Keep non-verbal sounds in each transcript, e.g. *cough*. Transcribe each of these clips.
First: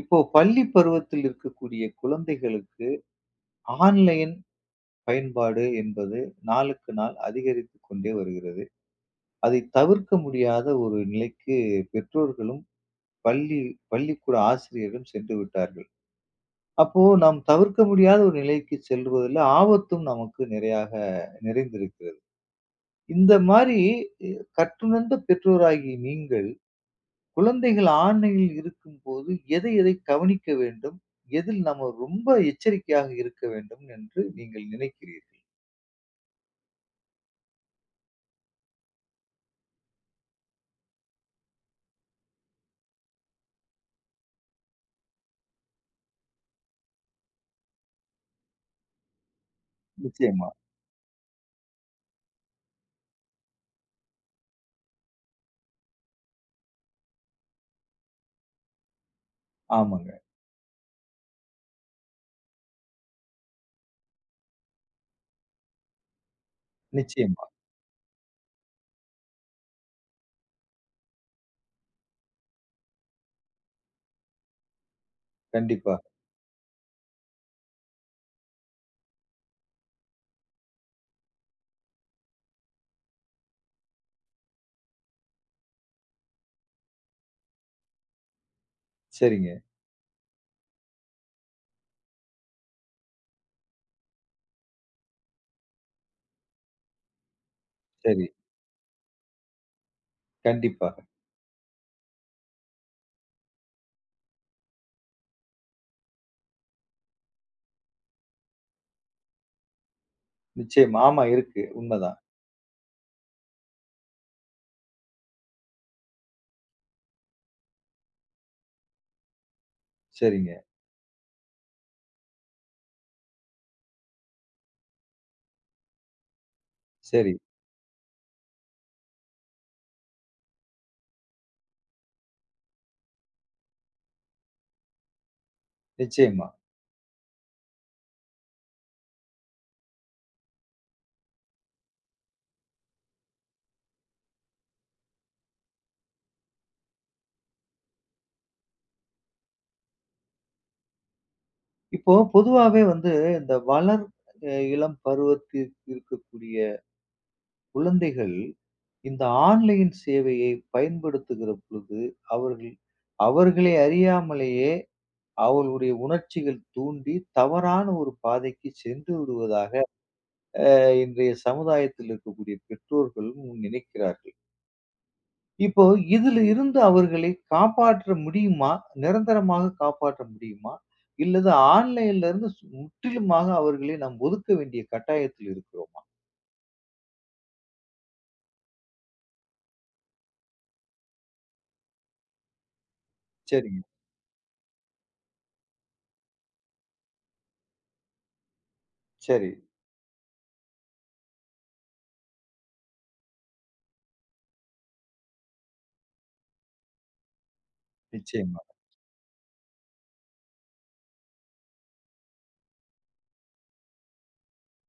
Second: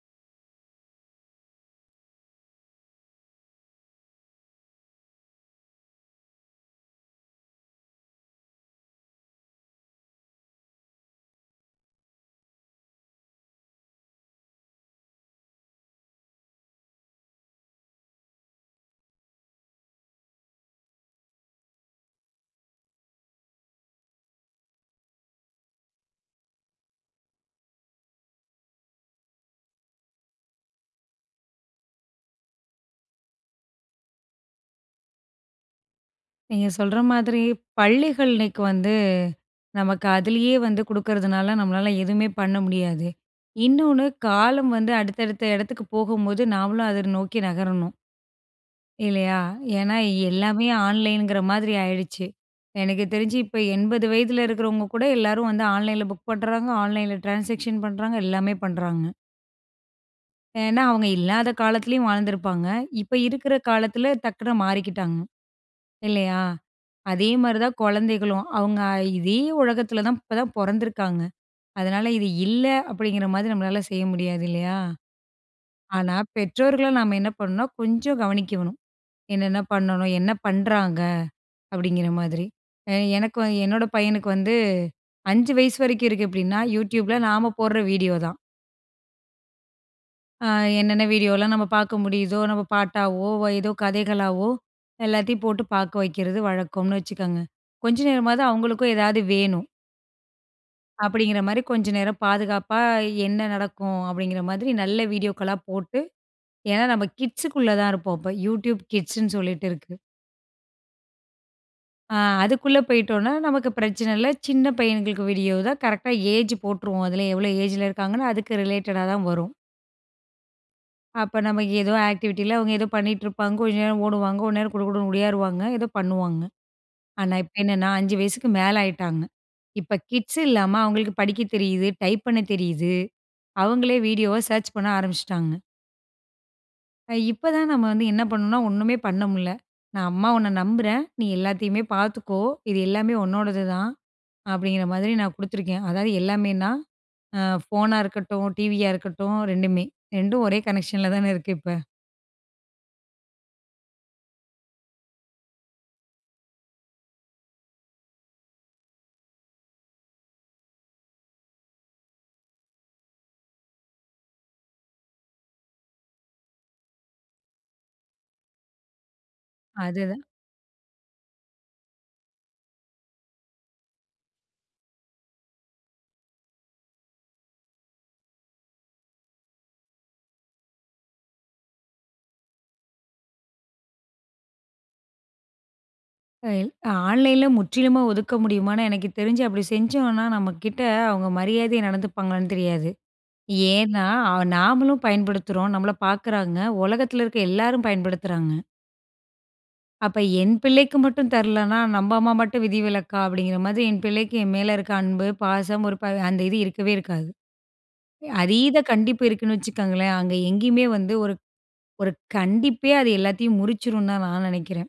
இப்போ பள்ளி பருவத்துல இருக்கக்கூடிய குழந்தைகளுக்கு, ஆன்லைன் பயன்பாடு என்பது நாளுக்கு நாள் அதிகரித்துக் கொண்டே வருகிறது. அதை தவிர்க்க முடியாத ஒரு நிலைக்கு பெற்றோர்களும், பள்ளி பள்ளிக்கூட ஆசிரியரும் சென்று விட்டார்கள். அப்போ நாம் தவிர்க்க முடியாத ஒரு நிலைக்கு செல்வதுல ஆபத்தும் நமக்கு நிறையாக நிறைந்திருக்கிறது. இந்த மாரி கற்றுணர்ந்த பெற்றோராகிய நீங்கள், குழந்தைகள் ஆன்லைனில் இருக்கும்போது எதை எதை கவனிக்க வேண்டும், எதில் நம்ம ரொம்ப எச்சரிக்கையாக இருக்க வேண்டும் என்று நீங்க நினைக்கிறீர்கள்? நீங்க சொல்ற மாதிரி பள்ளிகள் இன்னைக்கு வந்து, நமக்கு அதிலேயே வந்து குடுக்குறதனால நம்மளால எதுவுமே பண்ண முடியாது. இன்னொனு காலம் வந்து அடுத்த அடுத்த இடத்துக்கு போகும்போது நாமளும் அத நோக்கி நகரணும். இல்லையா? ஏன்னா நிச்சயமா. எல்லாமே ஆன்லைங்குற மாரி ஆயிடுச்சு. எனக்கு தெரிஞ்சு இப்ப 80 வயதில இருக்கிறவங்க கூட எல்லாரும் வந்து ஆன்லைன்ல புக் பண்றாங்க, ஆன்லைன்ல ட்ரான்சாக்ஷன் பண்றாங்க, எல்லாமே பண்றாங்க. ஆமாங்க. ஏன்னா, அவுங்க இல்லாத காலத்திலேயும் வாழ்ந்திருப்பாங்க. இப்ப இருக்கிற காலத்தில டக்குனு மாறிக்கிட்டாங்க, இல்லயா? நிச்சயமா. அதேமாரி தான் குழந்தைகளும். அவுங்க இதே உலகத்தில தான் இப்ப தான் பொறந்துருக்காங்க. அதனால இது இல்ல அப்படிங்கிற மாரி நம்மளால செய்ய முடியாது இல்லயா? கண்டிப்பா. ஆனா, பெற்றோர்கள நாம என்ன பண்ணணுனா, கொஞ்சம் கவனிக்க வேணும். என்னென்ன பண்ணணும் என்ன பண்றாங்க? அப்பிடிங்கிற மாதிரி. அ எனக்கு என்னோட பையனுக்கு வந்து. 5 வயசு வரைக்கும் இருக்கு அப்பிடின்னா, Youtubeல நாம போடுற வீடியோ தான். சரிங்க. அ என்னென்ன வீடியோலாம் நம்ம பார்க்க முடியுதோ! நம்ம பாட்டாவோ! ஏதோ கதைகளாவோ! எல்லாத்தையும் போட்டு பார்க்க வெக்கிறது வழக்கம்னு வச்சுக்கங்க. கொஞ்ச சரி. நேரமாவது அவுங்களுக்கும் ஏதாவது வேணும். கண்டிப்பாக. அப்பிடிங்கிறமாரி கொஞ்சம் நேரம் பாதுகாப்பா, என்ன நடக்கும் அப்பிடிங்கிறமாதிரி, நல்ல வீடியோக்களா போட்டு ஏன்னா நம்ம கிட்ஸுக்குள்ள தான் இருப்போம். அப்போ Youtbe கிட்ஸ்ன்னு சொல்லிட்டு இருக்கு. நிச்சயமா. ஆமா, இருக்கு. உண்ம அ. தான். அதுக்குள்ள போயிட்டோன்னா நமக்கு பிரச்சனை இல்ல. சின்ன பையன்களுக்கு வீடியோ தான் கரெக்ட்டா ஏஜ் போட்டுருவோம். அதிலே எவ்ளோ ஏஜ் ல இருக்காங்கன்னு, அதுக்கு ரிலேட்டடா தான் வரும். சரிங்க. அப்ப நமக்கு ஏதோ ஆக்டிவிட்டியில அவங்க ஏதோ பண்ணிட்டு இருப்பாங்க, கொஞ்ச நேரம் ஓடுவாங்க, கொஞ்ச நேரம் குடு குடுன்னு உடியாறுவாங்க, ஏதோ பண்ணுவாங்க. சரி. ஆனா இப்ப என்னனா, 5 வயசுக்கு மேல ஆயிட்டாங்க. இப்ப கிட்ஸ் இல்லாம அவங்களுக்கு படிக்க தெரியிது, டைப் பண்ண தெரியிது. அவங்களே வீடியோவ சர்ச் பண்ண ஆரம்பிச்சுட்டாங்க. நிச்சயமா. இப்ப தான் நம்ம வந்து என்ன பண்ணணும்னா, ஒண்ணுமே பண்ண முடில. நான் அம்மா உன்ன நம்புறேன், நீ எல்லாத்தையுமே பார்த்துக்கோ இது எல்லாமே உன்னோடது தான், அப்டிங்குற மாரி நான் குடுத்துருக்கேன். அதாவது எல்லாமேனா, ஆ ஃபோனா இருக்கட்டும், டிவியா இருக்கட்டும் 2. 2 ஒரே கனெக்ஷன்ல தானே இருக்கு இப்ப. இப்போ பொதுவாவே வந்து இந்த வளர் இளம் பருவத்தில் இருக்கக்கூடிய குழந்தைகள், இந்த ஆன்லைன் சேவையை பயன்படுத்துகிற பொழுது, அவர்கள் அவர்களை அறியாமலேயே அவர்களுடைய உணர்ச்சிகள் தூண்டி தவறான ஒரு பாதைக்குச் சென்று விடுவதாக, அதுதான். ஆ இன்றைய சமுதாயத்தில் இருக்கக்கூடிய பெற்றோர்களும் நினைக்கிறார்கள். இப்போ இதில் இருந்து அவர்களை காப்பாற்ற முடியுமா? நிரந்தரமாக காப்பாற்ற முடியுமா? இல்லது ஆன்லைன்ல இருந்து முற்றிலுமாக அவர்களை நம் ஒதுக்க வேண்டிய கட்டாயத்தில் இருக்கிறோமா? அ ஆன்லைனில முற்றிலுமே ஒதுக்க முடியுமான்னு எனக்கு தெரிஞ்சு அப்படி செஞ்சோம்னா நம்ம கிட்ட அவங்க மரியாதையை நடந்துப்பாங்களான்னு தெரியாது, சரிங்க. ஏன்னா நாமளும் பயன்படுத்துறோம். நம்மள பார்க்குறாங்க, உலகத்தில இருக்கிற எல்லோரும் பயன்படுத்துறாங்க. சரி. அப்ப என் பிள்ளைக்கு மட்டும் தரல்லைன்னா, "நம்ப அம்மா மட்டும் விதிவிலக்கா?" அப்படிங்கிற மாதிரி, என் பிள்ளைக்கு என் மேல இருக்கிற அன்பு, பாசம் ஒரு ப அந்த இது இருக்கவே இருக்காது. நிச்சயமா. அதீத கண்டிப்பு இருக்குன்னு வச்சுக்கோங்களேன், அங்கே எங்கேயுமே வந்து ஒரு ஒரு கண்டிப்பே அது எல்லாத்தையும் முறிச்சிடும் தான் நான் நினைக்கிறேன்.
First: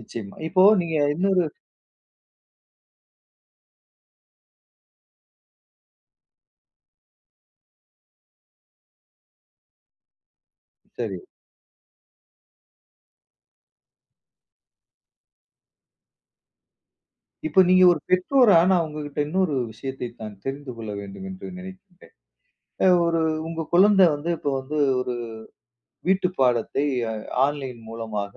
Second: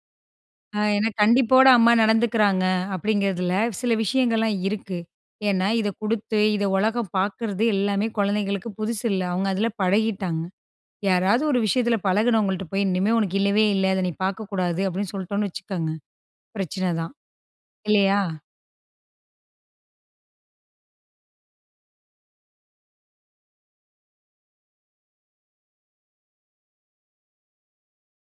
நிச்சயமா. இப்போ ஆ நீங்க ஏன்னா இன்னொரு கண்டிப்போட அம்மா நடந்துக்கிறாங்க அப்படிங்கிறதில, சில விஷயங்கள்லாம் இருக்கு. ஏன்னா இதை குடுத்து, இதை உலகம் பார்க்கிறது எல்லாமே குழந்தைகளுக்கு புதுசு இல்ல, அவங்க அதில பழகிட்டாங்க. சரி. யாராவது ஒரு விஷயத்தில பழகினவங்கள்ட்ட போய், "இனிமேல் உனக்கு இல்லவே இல்ல, அதை நீ பார்க்கக்கூடாது." அப்படின்னு சொல்லிட்டோம்ன்னு வச்சுக்கோங்க, பிரச்சனை தான். இப்போ நீங்க ஒரு இல்லையா? பெற்றோரா, நான் உங்ககிட்ட இன்னொரு விஷயத்தை நான் தெரிந்து கொள்ள வேண்டும் என்று நினைக்கின்றேன். அ ஒரு உங்க குழந்தை வந்து, இப்போ வந்து ஒரு வீட்டு பாடத்தை அ ஆன்லைன் மூலமாக,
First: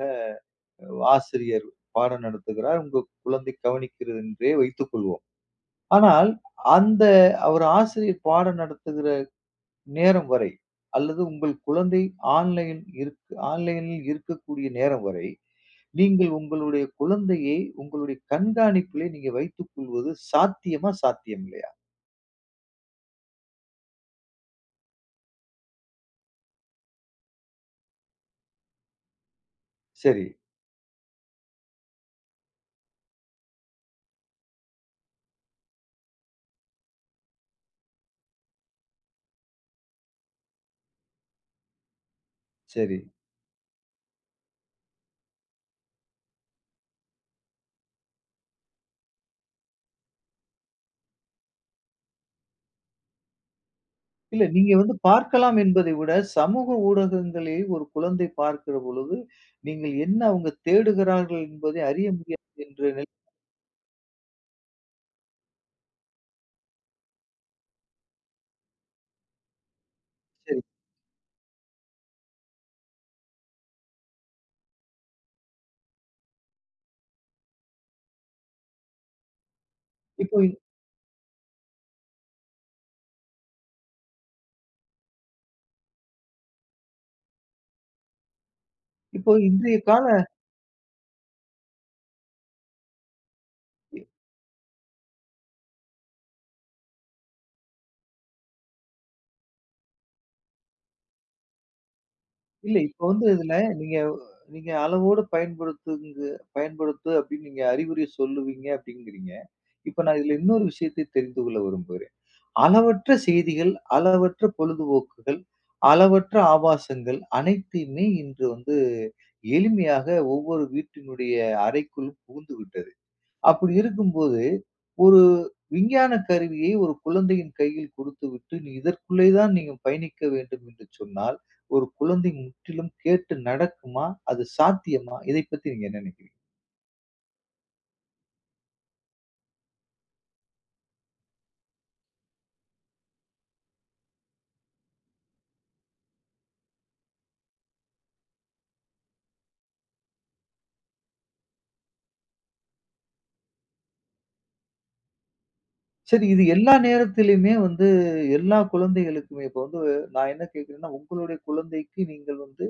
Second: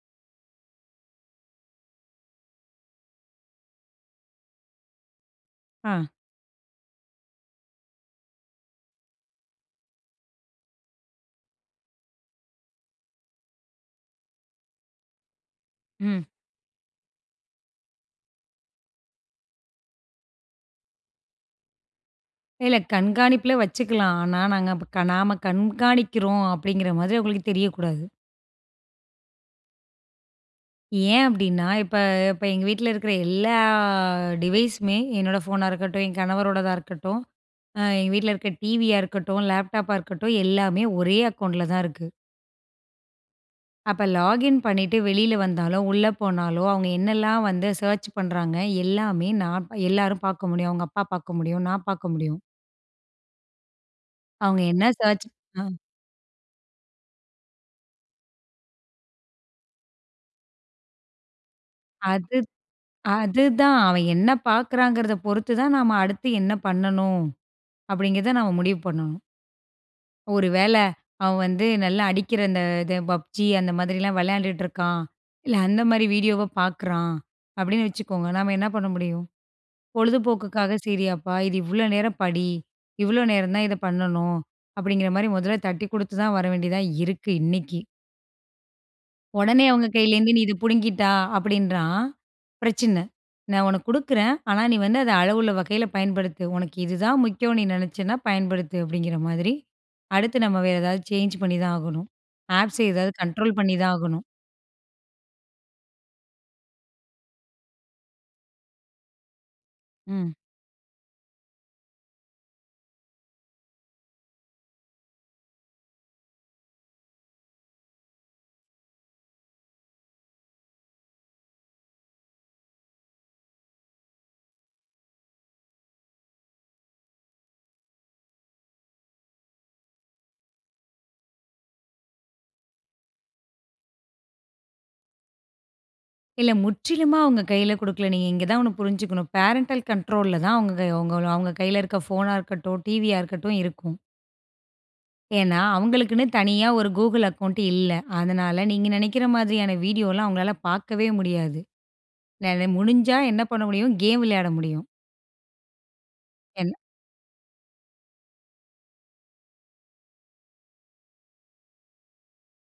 ஆசிரியர் பாடம் நடத்துகிறார், உங்கள் குழந்தை கவனிக்கிறது என்றே வைத்துக்கொள்வோம். ஆ. ஆனால் அந்த ஒரு ஆசிரியர் பாடம் நடத்துகிற நேரம் வரை, அல்லது உங்கள் குழந்தை ஆன்லைன் இருக் ஆன்லைனில் இருக்கக்கூடிய நேரம் வரை, ம். நீங்கள் உங்களுடைய குழந்தையை உங்களுடைய கண்காணிப்பிலே நீங்க வைத்துக்கொள்வது சாத்தியமா, சாத்தியம் இல்லையா? இல்ல. கண்காணிப்பில வச்சுக்கலாம். ஆனா, நாங்க அப்ப நாம கண்காணிக்கிறோம் அப்பிடிங்கிற மாதிரி அவுங்களுக்கு தெரியக்கூடாது! சரி. ஏன் அப்பிடின்னா, இப்ப இப்ப எங்க வீட்ல இருக்கிற எல்லா டிவைஸுமே என்னோட ஃபோனா இருக்கட்டும், என் கணவரோடதா இருக்கட்டும், அ எங்க வீட்ல இருக்க டிவியா இருக்கட்டும், லேப்டாப்பா இருக்கட்டும். எல்லாமே ஒரே அக்கௌண்ட்ல தான் இருக்கு. சரி. அப்ப லாகின் பண்ணிட்டு வெளில வந்தாலோ, உள்ள போனாலோ அவுங்க என்னலாம் வந்து சர்ச் பண்றாங்க, எல்லாமே நான் எல்லாரும் பார்க்க முடியும். அவுங்க அப்பா பார்க்க முடியும். நான் பார்க்க முடியும். இல்ல. அவுங்க நீங்க என்ன வந்து சர்ச் பார்க்கலாம் அ. என்பதை விட, சமூக ஊடகங்களை ஒரு குழந்தை பார்க்கிற பொழுது, நீங்க என்ன அவுங்க தேடுகிறார்கள் என்பதை அறிய அது முடியாது என்ற நிலையில் அதுதான் அவன் என்ன பார்க்கிறாங்கிறதப் பொறுத்து தான் நாம அடுத்து என்ன பண்ணணும்? அப்பிடிங்கிறத நாம முடிவு பண்ணனும். ஒரு சரி. வேள, அவன் வந்து நல்லா அடிக்கிற, அந்த இது பப்ஜி அந்த மாதிரிலாம் விளையாண்டுட்டு இருக்கான். இல்ல அந்தமாரி வீடியோவ பார்க்குறான். அப்பிடின்னு வச்சுக்கோங்க, நம்ம என்ன பண்ண முடியும்? இப்போ பொழுதுபோக்குக்காக செய்றீயாப்பா, இது இவ்ளோ நேரம் படி. இவ்ளோ நேரம் தான் இத பண்ணணும். அப்பிடிங்கிறமாரி மொதல்ல தட்டிக் கொடுத்துதான் வர வேண்டியதா இருக்கு, இன்னக்கி! இப்போ உடனே இன்றைய அவங்க கால கையிலருந்து "நீ இது புடுங்கிட்டா" அப்டின்றான், பிரச்சன. "நான் உனக்கு இ குடுக்குறேன், ஆனா நீ வந்து அத அளவுள்ள வகைல பயன்படுத்து. "உனக்கு இது தான் முக்கியம்ன்னு நீ நெனைச்சின்னா, பயன்படுத்து" அப்டிங்கிற மாதிரி. அடுத்து நம்ம வேற ஏதாவது சேஞ்ச் பண்ணி தான் ஆகணும். இல்ல. ஆப்ஸ் இப்ப ஏதாவது வந்து இதுல கண்ட்ரோல் பண்ணி தான் நீங்க வ் ஆகணும். நீங்க அளவோடு பயன்படுத்துங்க பயன்படுத்து அப்டின்னு நீங்க அறிவுரை சொல்லுவீங்க அப்டிங்கிறீங்க. இப்ப நான் ம். இதுல இன்னொரு விஷயத்தை தெரிந்து கொள்ள விரும்புகிறேன். அளவற்ற செய்திகள், அளவற்ற பொழுதுபோக்குகள், அளவற்ற ஆபாசங்கள் அனைத்தையுமே இன்று வந்து எளிமையாக, ஒவ்வொரு வீட்டினுடைய அறைக்குள் புகுந்துவிட்டது. அப்டி இருக்கும்போது, ஒரு விஞ்ஞானக் கருவியை, ஒரு குழந்தையின் கையில் கொடுத்துவிட்டு, நீ இதற்குள்ளே தான் நீ பயணிக்க வேண்டும் என்று சொன்னால், ஒரு குழந்தை முற்றிலும் கேட்டு நடக்குமா? அது சாத்தியமா? இதை பத்தி நீங்க என்ன நெனைக்கிறீங்க? இல்ல. முற்றிலுமா அவங்க கைல கொடுக்கல. நீங்க இங்க தான் ஒண்ணு புரிஞ்சுக்கனும். பேரெண்டல் கண்ட்ரோல்ல தான் அவங்க அவங்க கைல இருக்க ஃபோனா இருக்கட்டும், டிவியா இருக்கட்டும். இருக்கும். ஏனா அவர்களுக்குனு தனியா ஒரு கூகிள் அக்கவுண்ட் இல்ல. அதனால நீங்க நெனைக்கிற மாதிரியான வீடியோல்லாம், அவங்களால பார்க்கவே முடியாது. நெல முடிஞ்சா என்ன பண்ண முடியும் கேம் விளையாட முடியும். சரி இது என் எல்லா நேரத்திலயுமே வந்து, எல்லா குழந்தைகளுக்குமே இப்ப வந்து நான் என்ன கேக்கிறேன்னா, உங்களுடைய குழந்தைக்கு நீங்கள் வந்து,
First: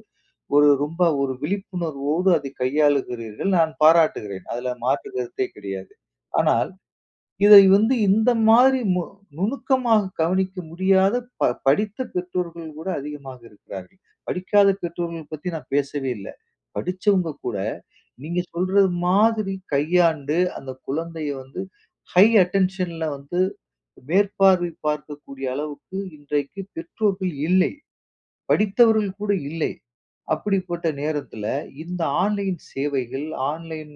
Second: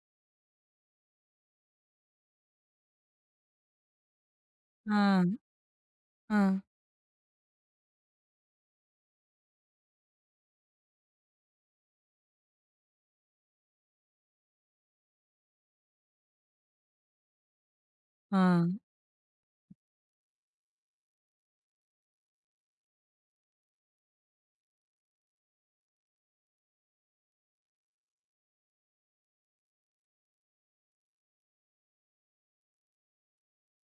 ஒரு ரொம்ப ஒரு விழிப்புணர்வோடு அதை கையாளுகிறீர்கள், நான் பாராட்டுகிறேன். அதுல ஆ, மாற்று கருத்தே கிடையாது. ஆ. ஆனால், இதை வந்து இந்த மாதிரி மு நுணுக்கமாக கவனிக்க முடியாத ப படித்த பெற்றோர்கள் கூட, அதிகமாக இருக்கிறார்கள். படிக்காத பெற்றோர்கள் பத்தி நான் பேசவே இல்ல. படிச்சவங்க கூட, ஆ. நீங்க சொல்றது மாதிரி கையாண்டு, அந்த குழந்தைய வந்து ஹை அட்டென்ஷன்ல வந்து மேற்பார்வை பார்க்கக்கூடிய அளவுக்கு இன்றைக்கு பெற்றோர்கள் இல்லை. படித்தவர்கள் கூட இல்லை. அப்படிப்பட்ட நேரத்துல இந்த ஆன்லைன் சேவைகள், ஆன்லைன்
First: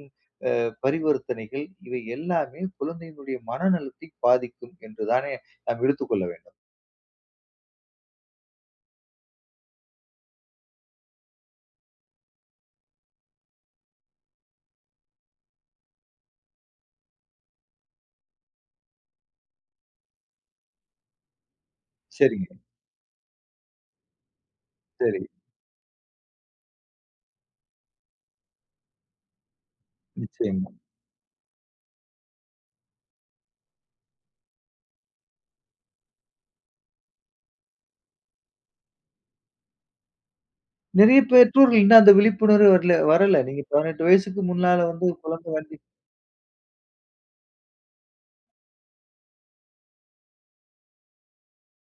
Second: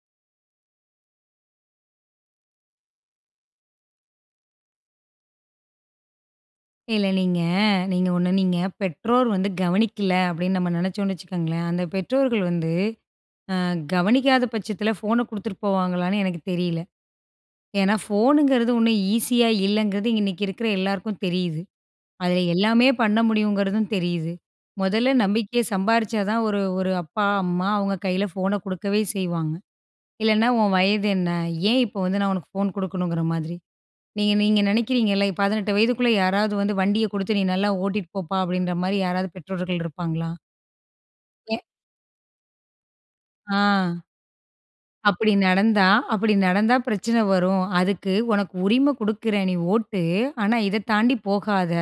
அ பரிவர்த்தனைகள் இவை எல்லாமே குழந்தையினுடைய மனநலத்தை பாதிக்கும் என்றுதானே நம்ம எடுத்துக் கொள்ள வேண்டும். இல்ல நீங்க நீங்க ஒண்ணு நீங்க பெற்றோர் வந்து கவனிக்கல்ல அப்டின்னு நம்ம நெனச்சோம்னு வச்சுக்கோங்களேன், அந்த பெற்றோர்கள் வந்து ஆ கவனிக்காத பட்சத்ல ஃபோன குடுத்துட்டு போவாங்களான்னு எனக்குத் தெரியல. ஏன்னா ஃபோனுங்றது ஓண்ணும் ஈஸியாக இல்லங்றது, இன்னைக்கி இருக்குற எல்லாருக்கும் தெரியுது. அதுல சரிங்க. எல்லாமே பண்ண முடியுங்றதும் தெரியுது. மொதல்ல சரி. நம்பிக்கைய சம்பாரிச்சா தான், ஒரு ஒரு அப்பா அம்மா அவங்க கையில ஃபோன குடுக்கவே செய்வாங்க. இல்லைனா நிச்சயமா. உன் வயது என்ன? ஏன் இப்போ வந்து நான் உனக்கு ஃபோன் குடுக்கணுங்ற மாதிரி. நீங்க நீங்க நெனைக்கிறீங்கல்ல 18 வயதுக்குள்ள யாராவது வந்து வண்டிய குடுத்து நீ நல்லா ஓட்டிட்டு போப்பா, அப்டின்ற மாதிரி யாராவது பெற்றோர்கள் இருப்பாங்களா? நிறைய என். பெற்றோர்கள் இன்னும் அந்த விழிப்புணர்வு வரல, வரல. ஆ. நீங்க 18 வயசுக்கு முன்னால வந்து அப்படி குழந்தை வந்து நடந்தா அப்படி நடந்தா பிரச்சன வரும். அதுக்கு உனக்கு உரிமை கொடுக்கிறேன் நீ ஓட்டு, ஆனா இத தாண்டி போகாத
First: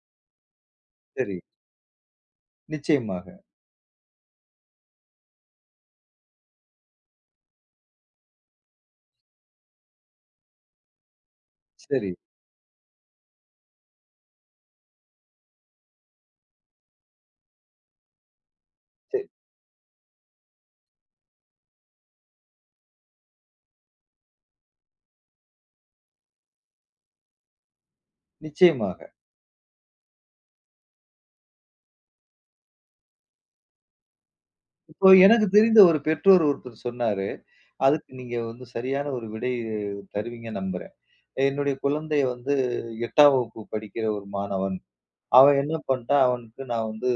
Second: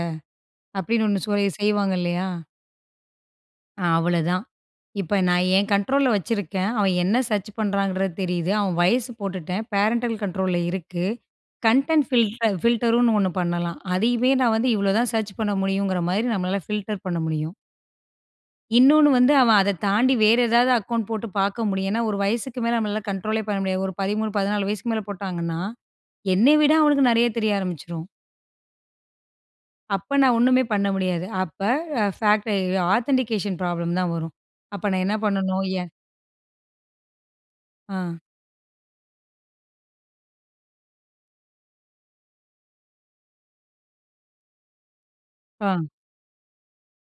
அப்படின்னு ஒண்ணு சரி. சொல் செய்வாங்க இல்லையா? நிச்சயமாக. ஆ அவ்வளோதான், இப்போ நான் என் கண்ட்ரோலில வச்சிருக்கேன், அவன் என்ன சர்ச் பண்ணுறாங்க தெரியுது, அவன் வயசு போட்டுட்டேன், பேரன்டல் கண்ட்ரோலில இருக்கு, கன்டென்ட் சரி. ஃபில் ஃபில்டர்ன்னு ஒண்ணு பண்ணலாம், அதையுமே நான் வந்து இவ்வளோ தான் சர்ச் பண்ண முடியுங்கிற மாதிரி நம்மளால ஃபில்டர் பண்ண முடியும். இன்னொன்னு சரி. வந்து அவன் அதைத் தாண்டி வேறு ஏதாவது அக்கவுண்ட் போட்டு பார்க்க முடியும், ஏனா ஒரு வயசுக்கு மேல நம்மால கண்ட்ரோல்லே பண்ண முடியாது, ஒரு 13 14 வயசிக்கு மேல போட்டாங்கனா, என்னை விட அவனுக்கு நிறைய தெரிய ஆரம்பிச்சிடும். நிச்சயமாக. அப்போ நான் ஒண்ணுமே பண்ண முடியாது, அப்போ ஃபாக்டரி ஆதென்டிகேஷன் ப்ராப்ளம் தான் வரும், அப்போ நான் இப்போ என்ன எனக்கு பண்ணணும்? தெரிந்த ஏன் ஒரு பெற்றோர் ஒருத்தர் சொன்னாரு, அதுக்கு ஆ. நீங்க வந்து சரியான ஒரு விடை தருவீங்கனு நம்புறேன். என்னுடைய குழந்தையை வந்து 8 ஆம் வகுப்பு படிக்கிற ஒரு மாணவன். அவன் என்ன ஆ. பண்ட்டான், அவனுக்கு நான் வந்து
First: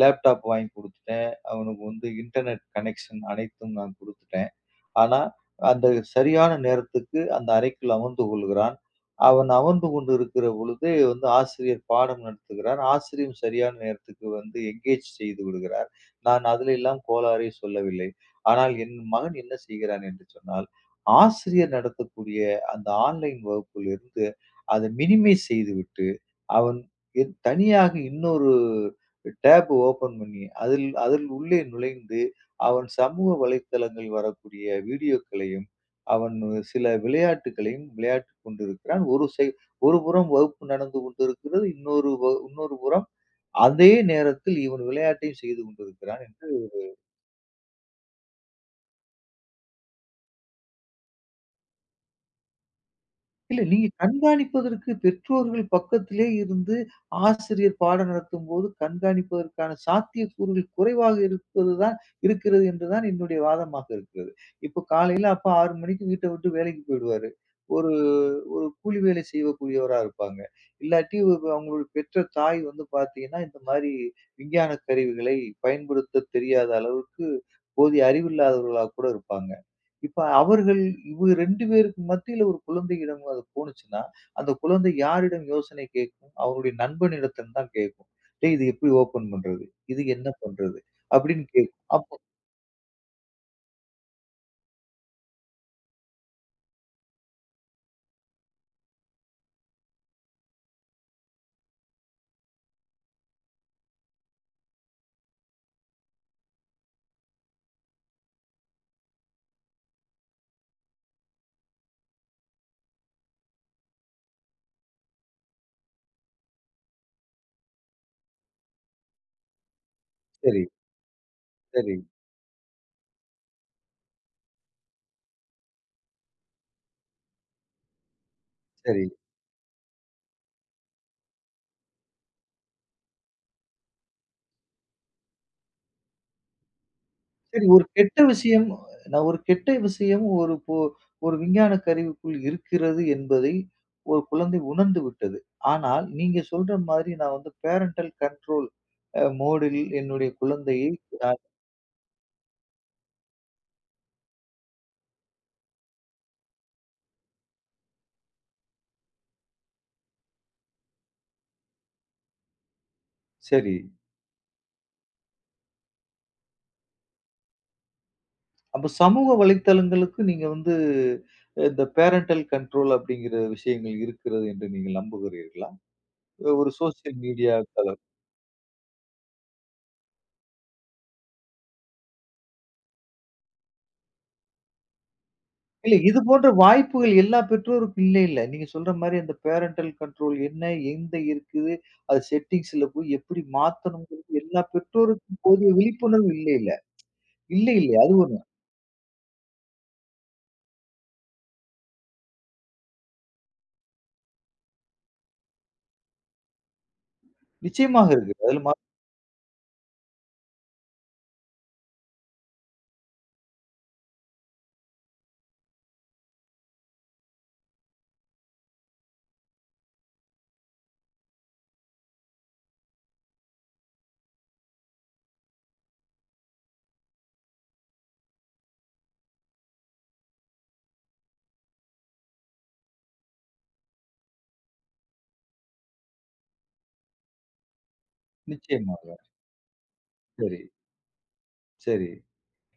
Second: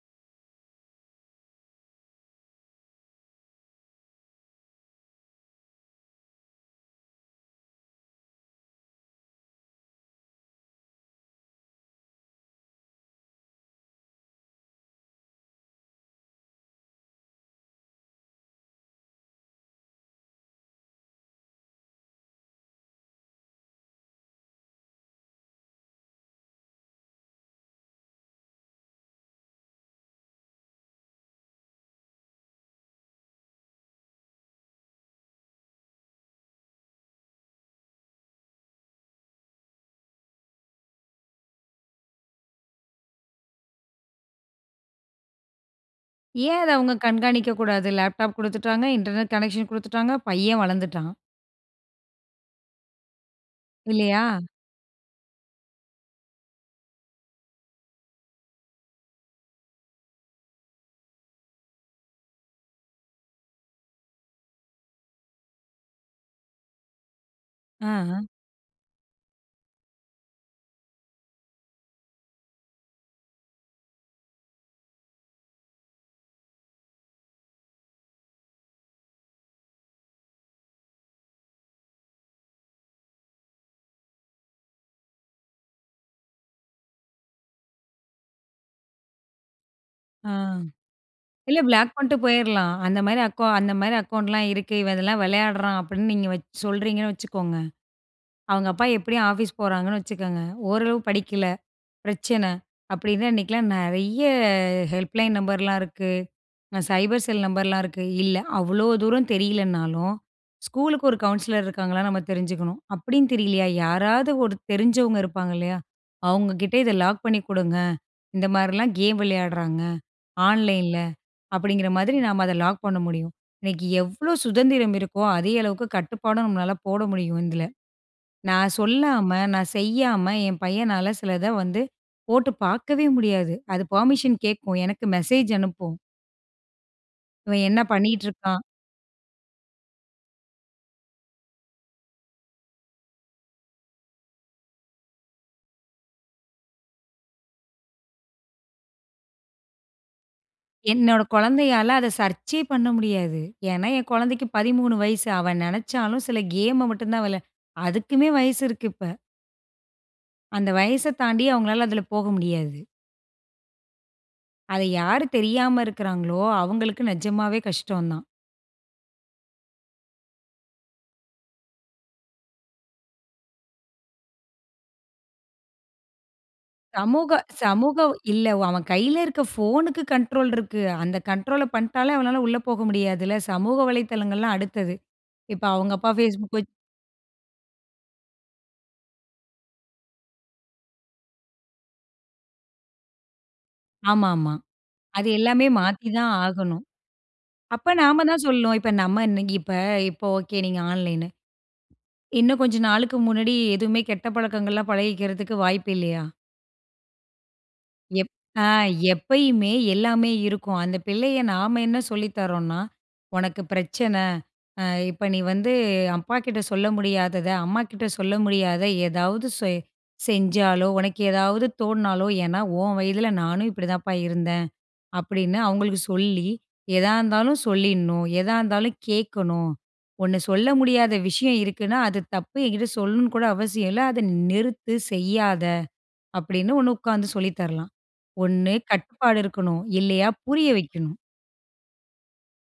லேப்டாப் வாங்கி கொடுத்துட்டேன். அவனுக்கு வந்து இன்டர்நெட் கனெக்ஷன் அனைத்தும் நான் கொடுத்துட்டேன். ஆனா, அந்த சரியான நேரத்துக்கு அந்த அறைக்குள் அமர்ந்து கொள்கிறான். அவன் அமர்ந்து கொண்டிருக்கிற பொழுது வந்து ஆசிரியர் பாடம் நடத்துகிறார், ஆசிரியரும் சரியான நேரத்துக்கு வந்து என்கேஜ் செய்து விடுகிறார், நான் அதிலெல்லாம் கோளாறே சொல்லவில்லை. ஆனால், என் மகன் என்ன செய்கிறான்? என்று சொன்னால், ஆசிரியர் நடத்தக்கூடிய அந்த ஆன்லைன் வகுப்பிலிருந்து அதை மினிமைஸ் செய்துவிட்டு, அவன் தனியாக இன்னொரு டேப் ஓப்பன் பண்ணி அதில் அதில் உள்ளே நுழைந்து, அவன் சமூக வலைத்தளங்கள் வரக்கூடிய வீடியோக்களையும், அவன் சில விளையாட்டுக்களையும் விளையாட்டுக் கொண்டிருக்கிறான், ஒரு சைட் ஒரு புறம் வகுப்பு நடந்து கொண்டிருக்கிறது, இன்னொரு இன்னொரு புறம் அதே நேரத்தில் இவன் விளையாட்டையும் செய்து கொண்டிருக்கிறான் என்று ஏன் அத ஒரு அவங்க கண்காணிக்கக்கூடாது? லேப்டாப் கொடுத்துட்டாங்க, இன்டர்நெட் கனெக்ஷன் கொடுத்துட்டாங்க, பையன் வளர்ந்துட்டான். இல்ல நீங்க இல்லையா? கண்காணிப்பதற்கு பெற்றோர்கள் பக்கத்திலே இருந்து, ஆசிரியர் பாடம் நடத்தும்போது கண்காணிப்பதற்கான சாத்தியக்கூறுகள் குறைவாக இருப்பது தான் இருக்கிறது என்று தான் என்னுடைய வாதமாக இருக்கிறது. இப்போ காலையில அப்பா 6 மணிக்கு வீட்டை விட்டு வேலைக்கு போயிடுவாரு, ஒரு ஆஹ. ஒரு கூலி வேலை செய்யக்கூடியவராக இருப்பாங்க. இல்லாட்டி அவங்களோட பெற்ற தாய் வந்து பார்த்தீங்கன்னா இந்த மாதிரி விஞ்ஞானக் கருவிகளை பயன்படுத்த தெரியாத அளவுக்கு போதிய அறிவு இல்லாதவர்களா கூட இருப்பாங்க. இப்போ அவர்கள் இவங்க 2 பேருக்கு மத்தியில் ஒரு குழந்தையிடம் போனுச்சின்னா, அந்த குழந்தை யாரிடம் யோசனை கேட்கும்? அவர்களுடைய நண்பனிடத்தில் தான் கேட்கும். டேய் இது எப்படி ஓப்பன் பண்றது? இது என்ன ஆ பண்றது? அப்படின்னு இல்ல கேட்கும். ப்ளாக் பண்ட்டு அப்போ போயிடலாம் ,அந்த மாதிரி அக்கோ அந்த மாதிரி அக்கௌண்ட்லாம் இருக்கு, இவன் இதெல்லாம் விளையாட்றான் அப்படின்னு நீங்க வச் சொல்கிறீங்கன்னு வச்சுக்கோங்க, அவங்க அப்பா எப்படியும் ஆஃபீஸ் போறாங்கன்னு வச்சுக்கோங்க, ஓரளவு படிக்கல, பிரச்சனை, அப்படின்னு அன்னைக்குலாம் நிறைய ஹெல்ப்லைன் நம்பர்லாம் இருக்கு, சைபர் செல் நம்பர்லாம் இருக்கு, இல்ல அவ்வளோ தூரம் தெரியலைனாலும், ஸ்கூலுக்கு ஒரு கவுன்சிலர் இருக்காங்களா நம்ம தெரிஞ்சுக்கணும், அப்படின்னு தெரியலையா, யாராவது ஒரு தெரிஞ்சவங்க இருப்பாங்க இல்லையா? அவங்க கிட்ட இதை லாக் பண்ணி கொடுங்க, இந்த மாதிரிலாம் கேம் விளையாடுறாங்க சரி. ஆன்லைனில, அப்படிங்கிற சரி. மாதிரி நாம் அதை லாக் பண்ண முடியும், இன்னைக்கு எவ்வளோ சுதந்திரம் இருக்கோ, அதே அளவுக்கு கட்டுப்பாடும் நம்மளால போட முடியும் இதில, நான் சரி. சொல்லாம, நான் செய்யாம, என் பையனால சிலத வந்து போட்டு பார்க்கவே முடியாது. அது பெர்மிஷன் கேட்கும், எனக்கு மெசேஜ் அனுப்பும். இவன் சரி, என்ன ஒரு கெட்ட பண்ணிட்டு இருக்கான்? விஷயம். நான் ஒரு கெட்ட விஷயம் ஒரு ஒரு ஒரு விஞ்ஞான கருவிக்குள் இருக்கிறது, என்பதை ஒரு குழந்தை உணர்ந்து விட்டது. ஆனால் நீங்க சொல்ற மாதிரி நான் வந்து பேரண்டல் கண்ட்ரோல் அ மோட்யில் என்னுடைய குழந்தையை என்னோட அ குழந்தையால அதை சர்ச்யே பண்ண முடியாது. ஏனா, என் குழந்தைக்கு 13 வயசு. அவ நினைச்சாலும் சில கேம்ம மட்டும் தான் விளையாட அதுக்குமே வயசு இருக்கு இப்ப. அந்த வயச தாண்டி அவங்களால அதில போக முடியாது. சரி. அத யாரு தெரியாம இருக்கிறாங்களோ, அவங்களுக்கு நிஜமாவே கஷ்டம் தான். அப்போ சமூக வலைத்தளங்களுக்கு நீங்க வந்து இந்த பேரண்டல் கண்ட்ரோல் அப்டிங்கிற விஷயங்கள் இருக்கிறது என்று நீங்க நம்புகிறீர்களா? ஒரு சோஷியல் சமூக மீடியா தலம். சமூகம் இல்ல, அவன் கையில இருக்கிற போன்க்கு கண்ட்ரோல் இருக்கு. அந்த கண்ட்ரோல்ல பண்டாலே அவளால உள்ள போக முடியாதில. சமூக வலைதளங்கள் எல்லாம் அடுத்தது. இப்போ அவங்க இல்ல, அப்பா இது போன்ற Facebook வெ வாய்ப்புகள் எல்லா பெற்றோருக்கும் இல்லை இல்ல. நீங்க சொல்ற மாரி அந்த பேரண்டல் கண்ட்ரோல் என்ன? எங்க இருக்குது? அது செட்டிங்ஸ்ல போய் எப்படி ஆமா, மாத்தணும்ங்கறது ஆமா. எல்லா அது பெற்றோருக்கும் எல்லாமே போதிய மாத்தி விழிப்புணர்வு தான் இல்லை இல்ல? ஆகணும். இல்ல, அப்ப, இல்ல *tsk* அது நாம ஒண்ணு. தான் சொல்லணும். இப்ப நம்ம என்னைக்கு இப்ப, இப்ப ஓகே நீங்க ஆன்லைன். இன்னும் கொஞ்ச நாளுக்கு முன்னாடி எதுவுமே கெட்ட பழக்கங்கள்லாம் பழகிக்கிறதுக்கு வாய்ப்பு இல்லையா? நிச்சயமாக எப் இருக்கு அதுல ஆ மா எப்பயுமே எல்லாமே இருக்கும். அந்த பிள்ளைய நாம என்ன சொல்லி தர்றோன்னா, உனக்கு பிரச்சனை ஆ இப்ப நீ வந்து அப்பாக்கிட்ட சொல்ல முடியாதத, அம்மாக்கிட்ட சொல்ல முடியாதத ஏதாவது செய் செஞ்சாலோ, உனக்கு ஏதாவது தோன்னாலோ, ஏன்னா உன் வயதில நானும் இப்டி தாப்பா இருந்தேன். அப்டினு அவங்களுக்கு சொல்லி, எதா இருந்தாலும் சொல்லிர்ணும், எதா இருந்தாலும் கேக்கணும். ஒண்ணு சொல்ல முடியாத விஷயம் இருக்குன்னா அது தப்பு என்கிட்ட சொல்லணும்னு கூட அவசியம் இல்ல, அத நிறுத்து செய்யாதே. அப்டினு ஒண்ணு உக்கார்ந்து சொல்லி தரலாம். ஒண்ணு நிச்சயமாக. கட்டுப்பாடு இருக்கணும். இல்லயா புரிய சரி. வைக்கணும். சரி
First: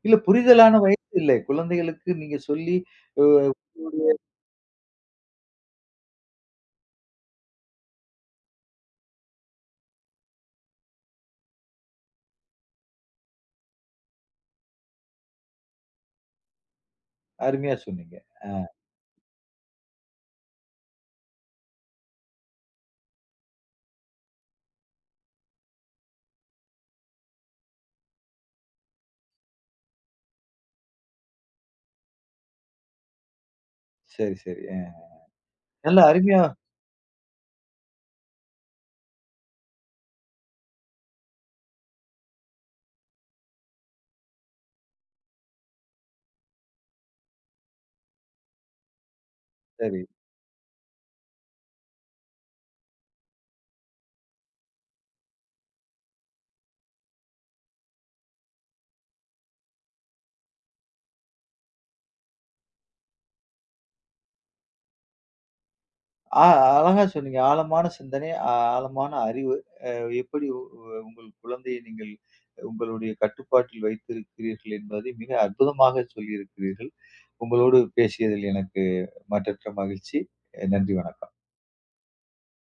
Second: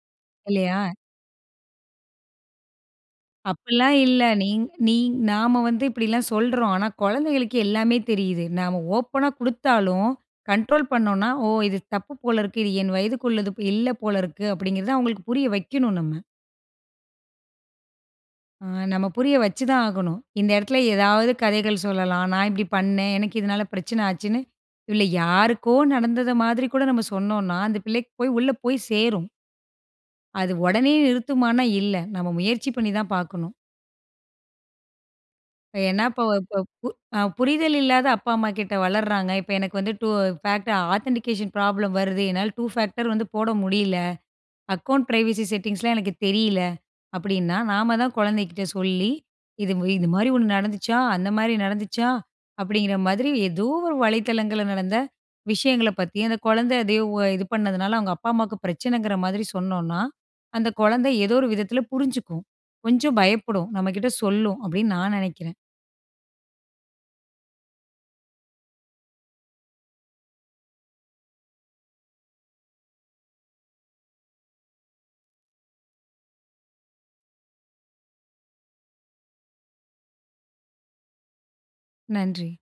இல்ல புரிதலான இல்லையா? வயது இல்லை குழந்தைகளுக்கு நீங்க சொல்லி அ அப்டில்லாம் *unintelligible* இல்ல. நீ நீ நாம வந்து இப்டில்லாம் சொல்றோம். ஆனா கொழந்தைகளுக்கு எல்லாமே தெரியுது. நாம ஓப்பனா குடுத்தாலும் கண்ட்ரோல் பண்னோம்னா, ஓ இது தப்பு போலருக்கு, இது என் வயதுக்கு உள்ளது இல்ல போலருக்கு, அப்டின்றத அவங்களுக்கு புரிய வைக்கனும் நம்ம. அருமையா சொன்னீங்க ஆ அ. நம்ம புரிய வச்சு தான் ஆகணும். இந்த எடத்ல ஏதாவது கதைகள் சொல்லலாம், நான் இப்டி பண்னேன் எனக்கு இதனால பிரச்சனை ஆச்சுன்னு, இதுல யாருக்கோ நடந்தது மாதிரி கூட, நாம் சொன்னோன்னா அந்த பிள்ளைக்கு போய் உள்ள போய் சேரும். அது ஓடனே நிறுத்துமான்னா இல்ல. நம்ம முயற்சி பண்ணி தான் பார்க்கணும். சரி சரி அ. நல்ல என்ன இப்ப அருமையா ப புரிதல் இல்லாத அப்பா அம்மாகிட்ட வளர்றாங்க, இப்ப எனக்கு வந்து டூ ஃபேக்ட் ஆதன்டிகேஷன் ப்ராப்ளம் வருது என்னால் டூ ஃபேக்டர் வந்து போட முடியல, அக்கௌண்ட் பிரைவசி செட்டிங்ஸ்லாம் எனக்கு தெரியல அப்டின்னா, நாம தான் கொழந்தைகிட்ட சொல்லி, "இது சரி. இது மாதிரி ஒண்ணு நட நடந்துச்சா, அந்த மாதிரி நடந்துச்சா," அப்டின்ன்ற மாரி ஏதோ ஒரு வலைத்தளங்கள்ல நடந்த விஷயங்களப் பத்தி அந்த கொழந்தை அத இது பண்ணதுனால அவங்க அப்பா அம்மாக்கு பிரச்சனைன்கிற மாரி சொன்னோம்னா, அந்த கொழந்த ஏதோ ஒரு விதத்ல புரிஞ்சுக்கும். கொஞ்சம் பயப்படும், நம்மக்கிட்ட சொல்லும். அப்டினு நான் நெனைக்கிறேன். அ அழகா சொன்னீங்க. ஆழமான சிந்தனை, ஆழமான அறிவு அ எப்டி உங்கள் குழந்தையை, நீங்கள் உங்களுடைய கட்டுப்பாட்டில் வைத்திருக்கிறீர்கள் என்பதை மிக அற்புதமாக சொல்லியிருக்கிறீர்கள். உங்களோடு பேசியதில் எனக்கு மற்றற்ற மகிழ்ச்சி. அ நன்றி வணக்கம். நன்றி.